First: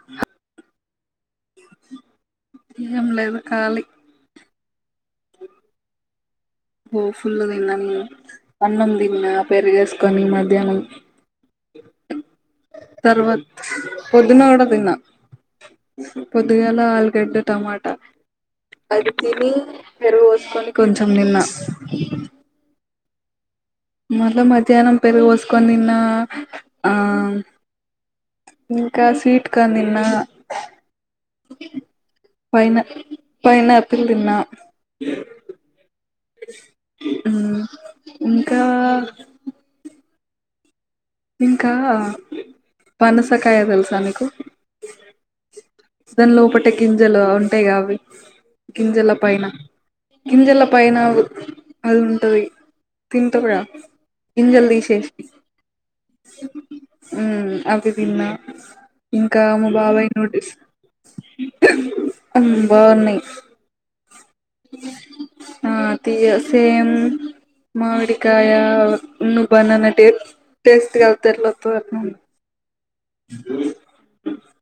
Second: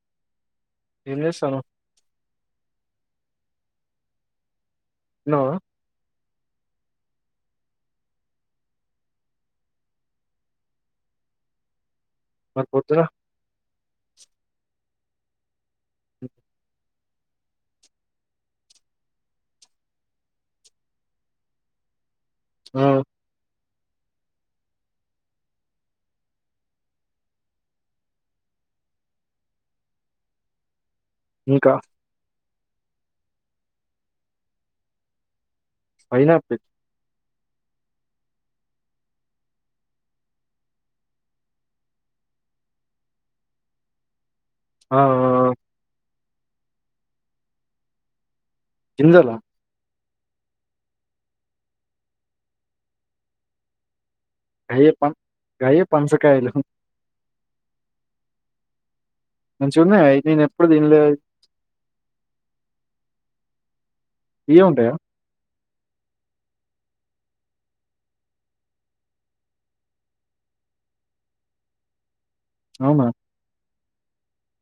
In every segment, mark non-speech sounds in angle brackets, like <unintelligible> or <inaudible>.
<inaudible> తినేసాను ఏం లేదు ఖాళీ తిన్నావా ఓ ఫుల్ తిన్నానండి అన్నం తిన్నా పెరుగేసుకొని మధ్యాహ్నం మరి పొద్దున తర్వాత పొద్దునా కూడా తిన్నా పొద్దుగాలాగా ఆల్గడ్డ టమాట అది తిని పెరుగు పోసుకొని కొంచెం తిన్నా హ్మ్ మళ్ళా మధ్యాహ్నం పెరుగు పోసుకోని తిన్నా ఆ ఇంకా స్వీట్ కార్న్ తిన్నా ఇంకా పైనా పైనాపిల్ తిన్నా పైనా హ్మ్ ఇంకా ఇంకా పనసకాయ తెలుసా నీకు ఆ ఆ దాని లోపటే గింజలు ఉంటాయి గా అవి గింజల గింజలా పైన గింజల పైన అది ఉంటది తింటారా గింజల్ గయ్యే తీసేసి పం గయ్యే పనసకాయలు అవి హ్మ్ తిన్నా ఇంకా మా బాబాయ్ నూడీల్స్ తిన్లే ఆమ్ బాగున్నాయి తియ్యగా ఉంటాయా హ్మ్ ఆ తియ్య సేమ్ మామిడికాయ హ్మ్ బనానా టే టేస్ట్ కట్ల <unintelligible> అవునా హ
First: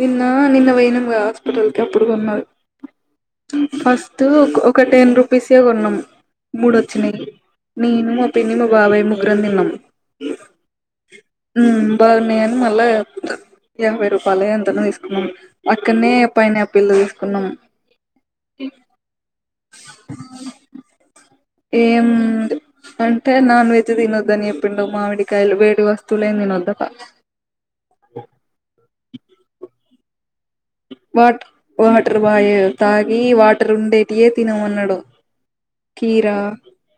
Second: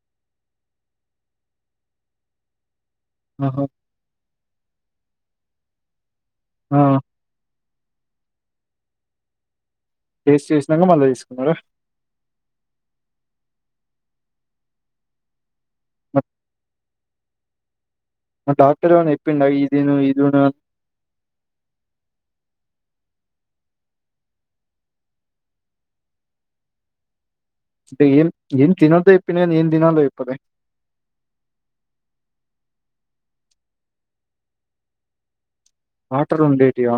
నిన్నా నిన్న పోయినం గద హాస్పటల్కి అప్పుడు గొన్నరు ఆహా ఫస్ టు కొ ఒక టెన్ రూపీసే కొన్నాం ఆ మూడోచ్చినయి నేను మా పిన్ని మా బాబయ్ ముగ్గురం దిన్నం టేస్ట్ చేసినాక మళ్ళ తీసుకున్నరా బాగున్నయని మళ్ళా యాభై రూపాయలెంతనో తీసుకున్నాం అక్కడ్నే మరి పైనాప్ పిల్లు తీసుకున్నం ఆ డాక్టర్ ఎవన్న చేప్పిండ ఇయ్ దిను ఇయ్ దిను అన్ ఏం ఉంది అంటే నాన్ వెజ్ తినొద్దని చెప్పిండు మామిడికాయలు వేడి వస్తువులేం తినొద్దటా టె ఏం ఏం తినద్దో చెప్పిండు గని ఏం దినాలో చెప్పలే వాట్ వాటర్ బాయే తాగి వాటర్ ఉండేటియే తినమన్నడు కీరా వాటర్ ఉండేటివా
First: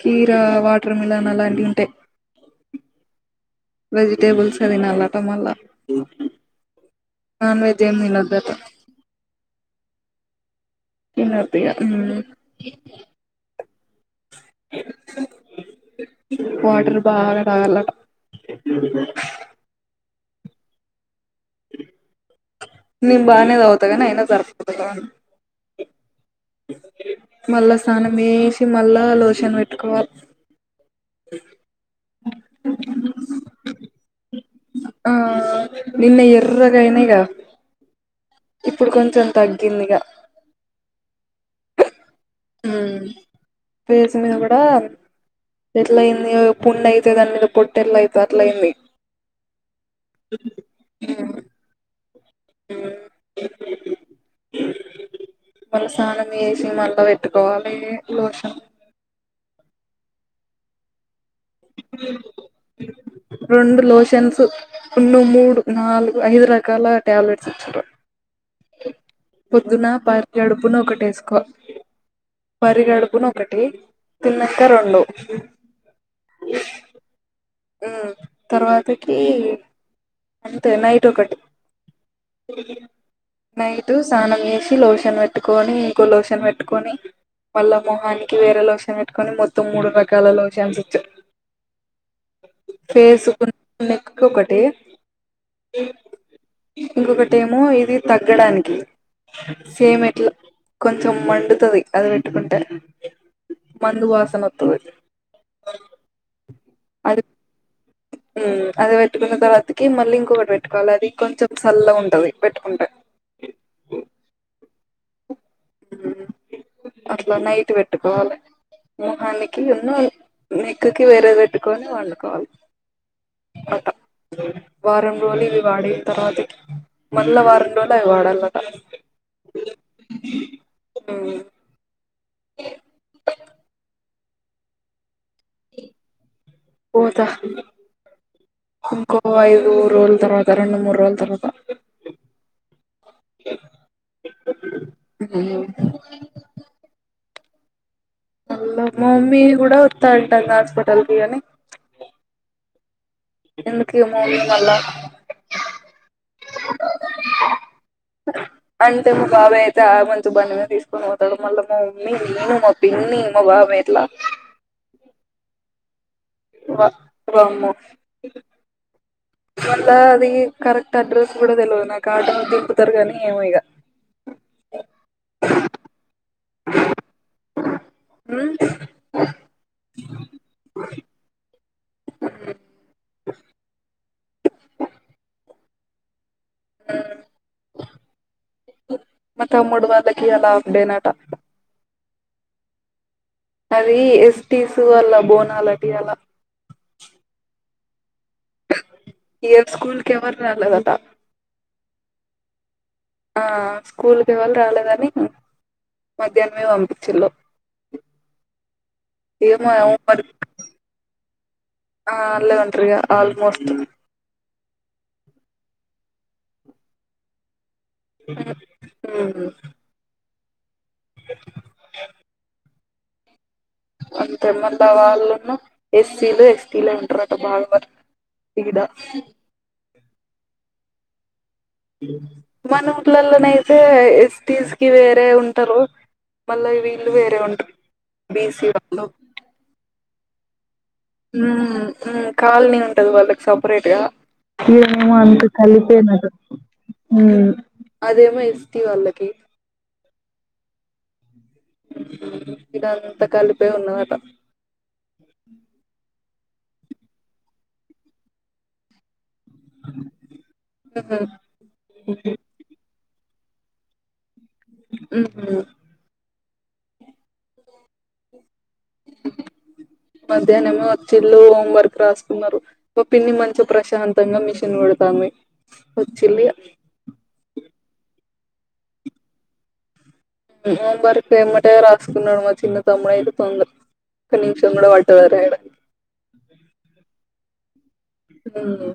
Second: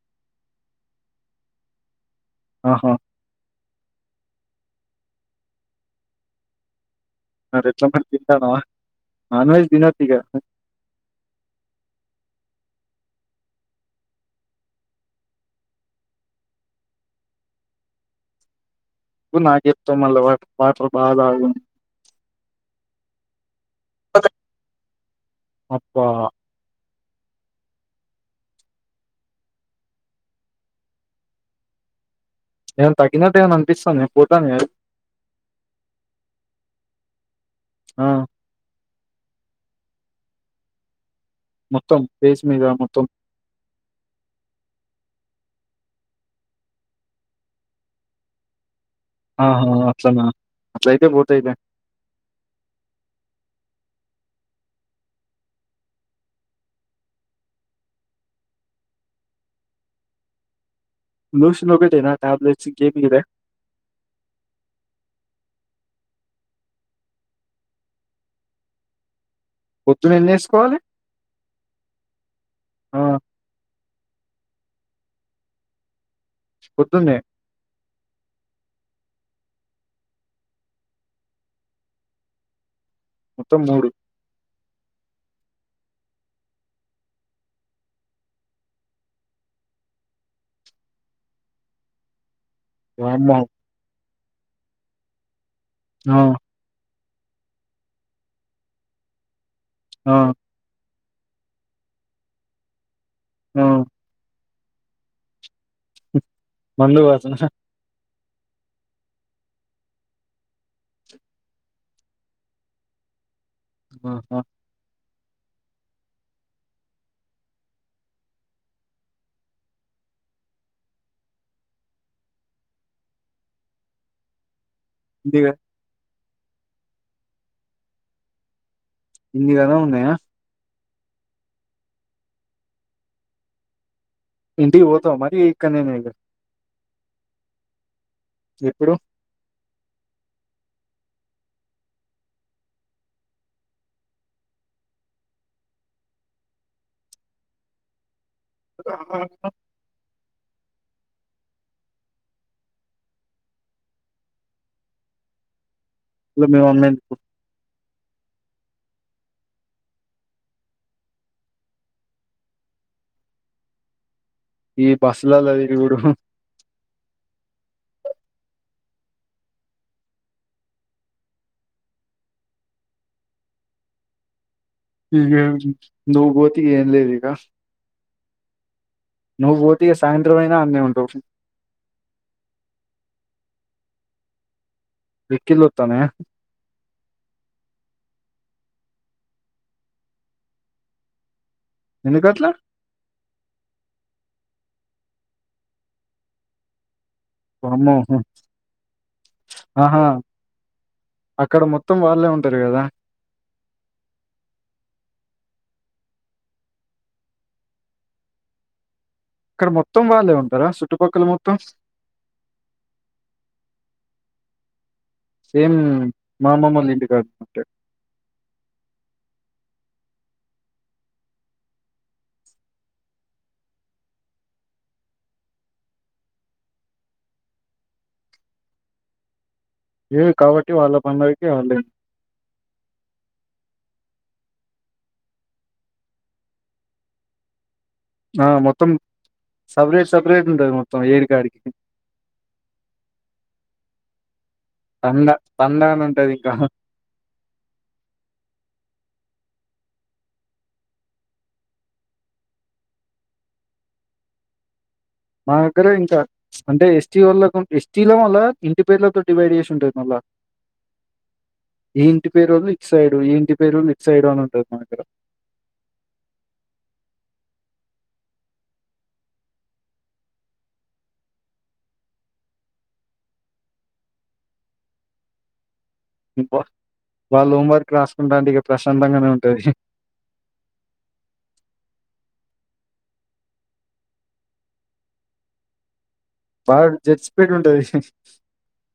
కీరా, వాటర్ మిలన్ అలాంటియి ఉంటయి ఆహా వెజిటేబుల్సే దినాల్లట మల్ల నాన్ మరి వెజ్ ఎట్లా ఏం మరి తినొద్దట తింటానవా నాన్ వెజ్ దినోద్దిగా తినొద్దిగా ఉమ్ వాటర్ బాగ తాగాల్లట నువ్ నాకు చెప్తవ్ మళ్ల వా వాటర్ బాగ దాగు అని నిన్ బానేదాగుత కని అయినా సర్పోతలేవన్ అబ్బా మళ్ళ స్నానం చేసి మళ్ళా లోషన్ పెట్టుకోవాల్ ఏమన్న తగినట్టు ఏమైన అనిపిస్తానయా పోతానయ అవి ఆ నిన్న ఎర్రగయినయ్ గా ఆ ఇప్పుడు కొంచెం తగ్గిందిగా మొత్తం ఫేస్ మీద మొత్తం ఉమ్ ఫేస్ మీద కూడాన్ ఎట్లయింది ఏదో పుండయితే దాని మీద పొట్తేట్లయితదో అట్లయిన్ ఆహా అట్లనా అట్లయితే బోతయ్లే ఊమ్ మళ్ళ స్నానం చేసి మళ్ళ పెట్టుకోవాలి లోషన్ లూషన్ ఒకటెనా ట్యాబ్లెట్స్ ఇంకేం ఇయ్యలే రొండు లోషన్స్ రెండు, మూడు, నాలుగు, ఐదు రకాల టాబ్లెట్స్ ఇచ్చిర్రు పొద్దున పరిగడుపున ఒకటేసుకో ఆ! పరిగడుపునొ కటి తిన్నంక రొండు పొద్దున్నే ఉమ్ తర్వాతకి అంతే నైట్ ఒకటి మొత్తం నైటూ సానం చేసి లోషన్ పెట్టుకొని ఇంకో లోషన్ పెట్టుకొని మళ్ళ మొహానికి వేరే లోషన్ వెట్టుకొని మొత్తం మూడు రకాల లోషన్స్ ఇచ్చార్ వామ్మో! ఫేసుకున్ నెక్కు ఒకటి నవ్వు ఇంకొకటేమో ఇది తగ్గడానికి సేమ్ ఆ! ఎట్ల్ కొంచం మండుతది అది వెట్టుకుంటే న్యోవ్ మందు వాసన వొత్తది మందు వాసనహ ఊ అది వెట్టుకున్న తర్వాతికి మళ్ళీ ఇంకొకటి వెట్టుకోవళ్ళ అది కొంచం సల్లగుంటది వెట్టుకుంటే వాహా <unintelligible> అట్ల నైటు వెట్టుకోవాలే మొహానికి ఉన్నో నెక్కుకి వేరేది వెట్టుకొని వండుకోవాలి అట్టా వారం రోలు ఇన్నిగా ఇవి వాడిన్ తర్వాతకి మళ్ళ వారం రోల్ అవి వాడల్లట ఇందిగదా ఉన్నయ ఉఊ ఇంటికి వోతావ మరీ ఇక్కన్నేన ఇగ పోత ఎప్పుడు? ఇంకో ఓ ఐదు రోల్ తర్వాత రెండు మూడు రోల్ తర్వాత ఊ అల్లా మా మమ్మీ గూడ వొత్తా అంటాంది హాస్పిటల్ కి అని ఎందుకేమొ వుంది మళ్ళా డ్లు మీ మమ్మీన్ అంటె మా బాబాయ్ అయితే ఆ మంచు బండి మీద తీస్కొని వోతాడు మళ్ళా మా మమ్మీ నేను మొ పిన్ని మా బాబార్ ఎట్లా ఈ బస్లలల్లో దిరుగుడు వ వామ్మో వళ్ళా అది కరెక్ట్ అడ్రస్ గుడ తెల్వదు నాకి ఆటోలొ దింపుతరు గానీ ఏమో ఇగ ఆ <unintelligible> నువ్వ్ బోతే ఏం లేదిగా ఉ నువ్వ్ వోతె ఇగ సాయంత్రమైనా అన్నే వుంటావ్ ఉ ఎక్కిల్లొత్తన్నయ ఊ మా తమ్ముడు వాల్లకి అలా ఉండేనట ఎందుకట్లా అదీ ఎస్టీసు వల్లా బోనాలకి అలా వామ్మో హు ఇయ్యల్ప్ స్కూల్ కి ఎవ్వర్ రాలేదట అక్కడ మొత్తం వాళ్ళే ఉంటారు గదా ఆ స్కూల్కి ఎవళ్ రాలేదని మద్యాన్మే వంపిచ్చిళ్ళు ఇక్కడ మొత్తం వాళ్ళే ఉంటరా సుట్టుపక్కల మొత్తం ఆ అలే ఉంట్రి ఇగ ఆల్మోస్ట్ సేమ్ మా అమ్మమ్మొలా ఇంటి కాడా పుట్టాడు అ ఉహు వె ల్క న్ అంతెమంది వాళ్ళున్న ఎస్సీలు ఎస్టీ లే ఉంటారట బాగా మంది ఇక్కిదా ఏ కాబట్టి వాళ్ళ పనులైతే వాళ్ళే మనం ఊర్లలైతే ఎస్టీస్కి వేరే ఉంటారు మళ్ళ వీళ్ళు వేరే ఉంట ఆ మొత్తం సెపరేట్ సెపరేట్ ఉంటాది మొత్ హమ్ హమ్ కాలనీ ఉంటాది వాళ్ళకి సపరేట్ గా ఇము తండ అంత తండ అని ఉంటది <unintelligible> ఇంకా హమ్ అదేమో ఏస్టీ వాళ్ళకి ఇది అంత కలిపే ఉన్నాదాట మా దగ్గరే ఇంకా అంటే ఎస్టీ ఓళ్ళ ఎస్టీలో మళ్ళ ఇంటి పేర్లతో డివైడ్ చేసి ఉంటాది మళ్ళా ఉహు ఈ ఇంటి పేరోళ్ళు ఇటు సైడు ఈ ఇంటి పేరోళ్ళు ఇటు సైడు అని ఉంటాది ఉహు మధ్యాహ్నమే వచ్చిల్లు హోం వర్క్ రాసుకున్నారు ఒ పిన్ని మంచి ప్రశాంతంగా మిషన్ కుడుతంది అబ్బా వాళ్ళు హోంవర్క్ రాసుకుంటాంటే ఇక ప్రశాంతంగానే ఉంటాది హోం వర్క్ ఏమ్మటే రాసుకున్నాడు మా చిన్న తమ్ముడైతే తొందర్ ఒక్క నిమిషం కూడా వాటలేరాయాడం బాగా జెడ్ స్పీడ్ ఉంటాది ఉమ్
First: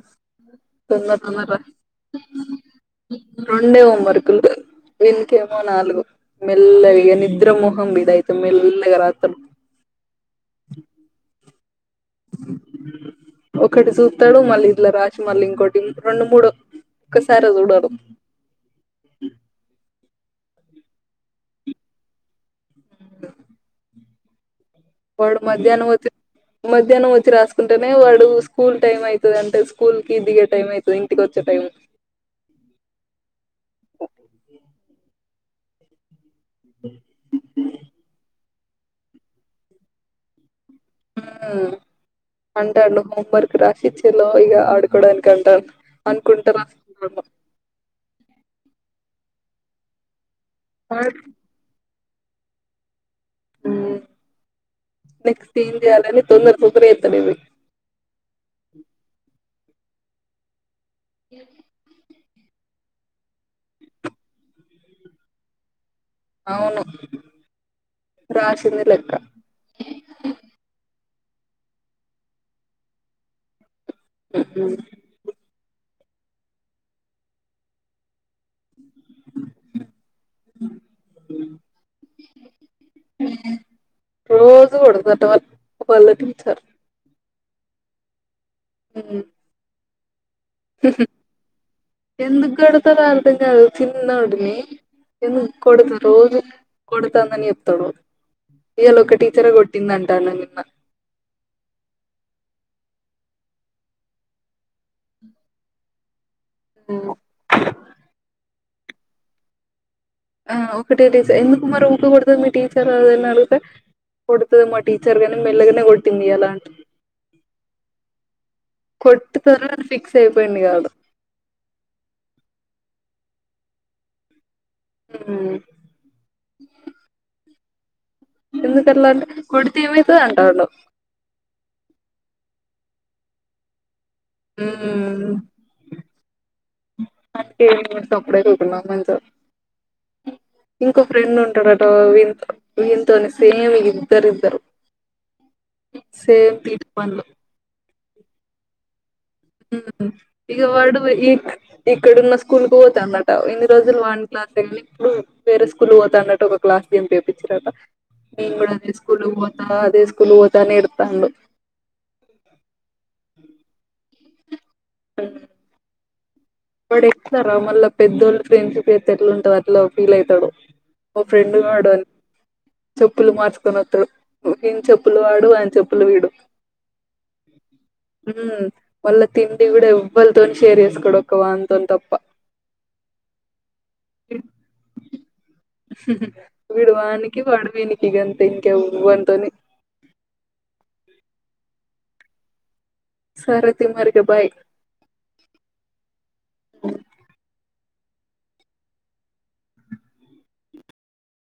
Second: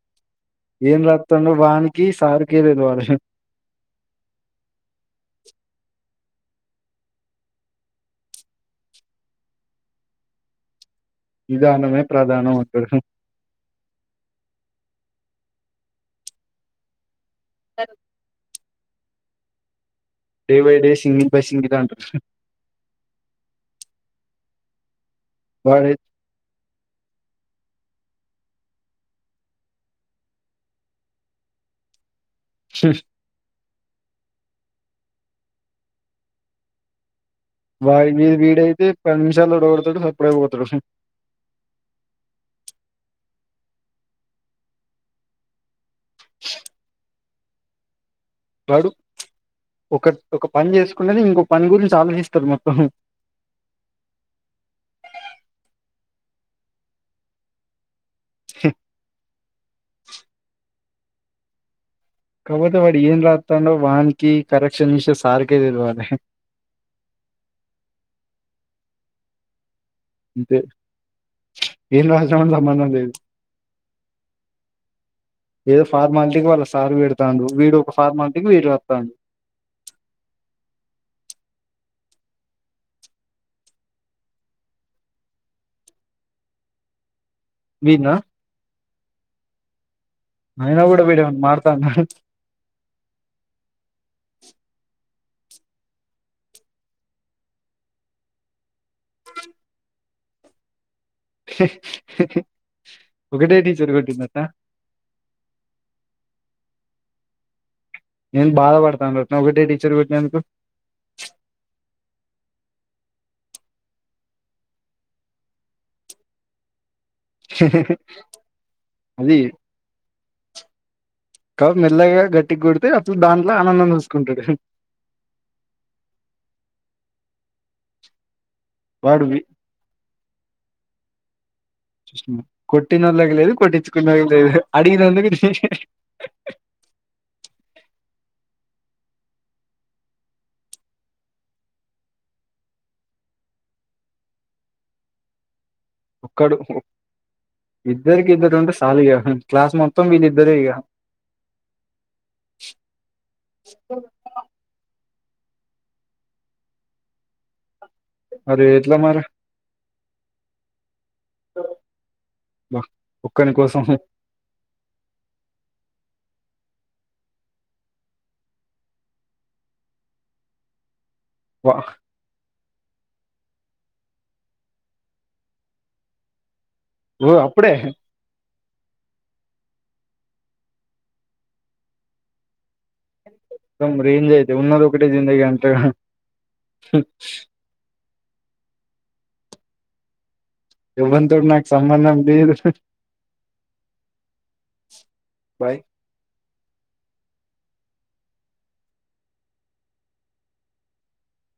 ఏం తొందర రాతండో వానికి సార్కే తెలవాలే రొండే హోమ్వర్క్లు వినికేమో నాలుగు మెల్వగ నిద్రామొహం ఇదైతే మమెల్గా రాతాడు నిధానమే ప్రధానమం ఒకరు ఒకటి చూతాడు మళ్ళీ ఇదిలా రాసి మళ్ళీ ఇంకోటి రెండు మూడు ఒకసారే చూడడు day by day singing by సింగి దాంట్లో వాడు మధ్యాహ్నం వాడై వాతే మధ్యాహ్నం వచ్చి రాసుకుంటేనే వాడు స్కూల్ టైం అయితాది అంటే స్కూల్ కి దిగే టైం అయితాది ఇంటికి వచ్చే టైం షేష్ ఉ వాడి వీడి మీ వీడయితే పది నిమిషాలు త కొడతాడు సప్పుడైపోతాడు హ అంటాండు హోమ్ వర్క్ రాశిచిలో ఇగ ఆడుకోడానికి అంటాండు అనుకుంటార <unintelligible> వాడు ఒక ఒక పని చేసుకునేది ఇంకోొ పని గురించి ఆలోచిస్తారు మొత్తం ఉ నెక్స్ట్ ఏం చేయాలని తొందర తొందర <unintelligible> హ కాబోతే వాడి ఏన్ రాతాండో వాన్ కి కరెక్షన్ చేసే సార్ కె తెల్వలే అవును రాసింది లెక్క అంతే ఏం రాసామని సంబంధం లేదు ఆ ఏదో ఫార్మాలిటీకి వాళ్ళ సార్ పెడుతాండు వీడు ఒక ఫార్మాలటీకి వీడు రాస్తాండు ఉం రోజు కొడతాదట వాల్ వాళ్ళ టీచర్ వీడ్నా ఉ అయినా కూడా వీడేమన్నా మారతాండా ఎందుకు కొడతారో అర్థం కాదు చిన్నోడిని ఎందుకు కొడతారో రోజు కొడుతోందని చెప్తాడు ఇవాళ ఒక టీచరే కొట్టింది అట నిన్న హే హే ఒకటే టీచర్ కొట్టిందటన ఆ బాధపడతాండటన ఒకటే టీచర్ కొట్టినందుకు ఆ ఒకటే టీచర్ ఎందుకు మరి ఊకే కొడతాది మీ టీచర్ అదని అడిగితే కొడుతది మా టీచర్ గారి మెలగనే కొట్టింది ఈయాల అంటూ కొట్టుతారా అది ఫిక్స్ అయిపోయిండు ఆడు కాదు మెల్లగా గట్టిగా కొడితే అసలు దాంట్లో ఆనందం చూసుకుంటాడు ఉ ఎందుకట్లా వాడు వి- కొడితే ఏమైతది అంటాండు కొట్టినోళ్లకు లేదు కొట్టించుకున్న హమ్ అందుకే నేను కూడా సప్పుడేక ఉకున్న ఇంకో ఫ్రెండ్ ఉంటాడట వీ వీతోనే సేమ్ ఇద్దరు ఇద్దరు ఒక్కడు సేమ్ పీటీ పనులు ఇద్దరికి ఇద్దరు ఉంటే సాలు ఇగ క్లాస్ మొత్తం వీళ్ళిద్దరే ఇక ఇగ వాడు ఇక్కడున్న స్కూల్కి పోతండట ఇన్ని రోజులు వాన్ క్లాస్నీ ఇప్పుడు వేరే స్కూల్ పోతాండట ఒక క్లాస్ జంప్ చేపించారట నేను మరి కూడా అదే ఎట్లా మరి స్కూల్ ఓతా అదే స్కూల్ ఓతా అని ఏడుతండు అబ ఒక్కని కోసం హమ్ వాడు ఎట్ల రా మళ్ళ పెద్దోళ్ళు ఫ్రెండ్షిప్ చేతే ఎట్లుంటదో అట్లా ఫీల్ అయితడు మా ఫ్రెండ్ వా- గాడని చెప్పులు మార్చుకొని వస్తాడు ఈయన చెప్పులు వాడు ఆయన చెప్పులు వీడు ఓ అప్పుడే ఉ మళ్ళ తిండి కూడా ఎవ్వలతోని షేర్ చేసుకోడు ఒక వానితో తప్ప మొత్తం రేంజ్ అయితే ఉన్నది ఒకటే జిందగీ అంటాడు హు వీడువానికి వాడు వీనికి ఇగంతే ఇంక ఎవ్వనితోని ఎవ్వనితోని నాకు సంబంధం లేదు హు సరే తి మరి ఇగ బాయ్ బాయ్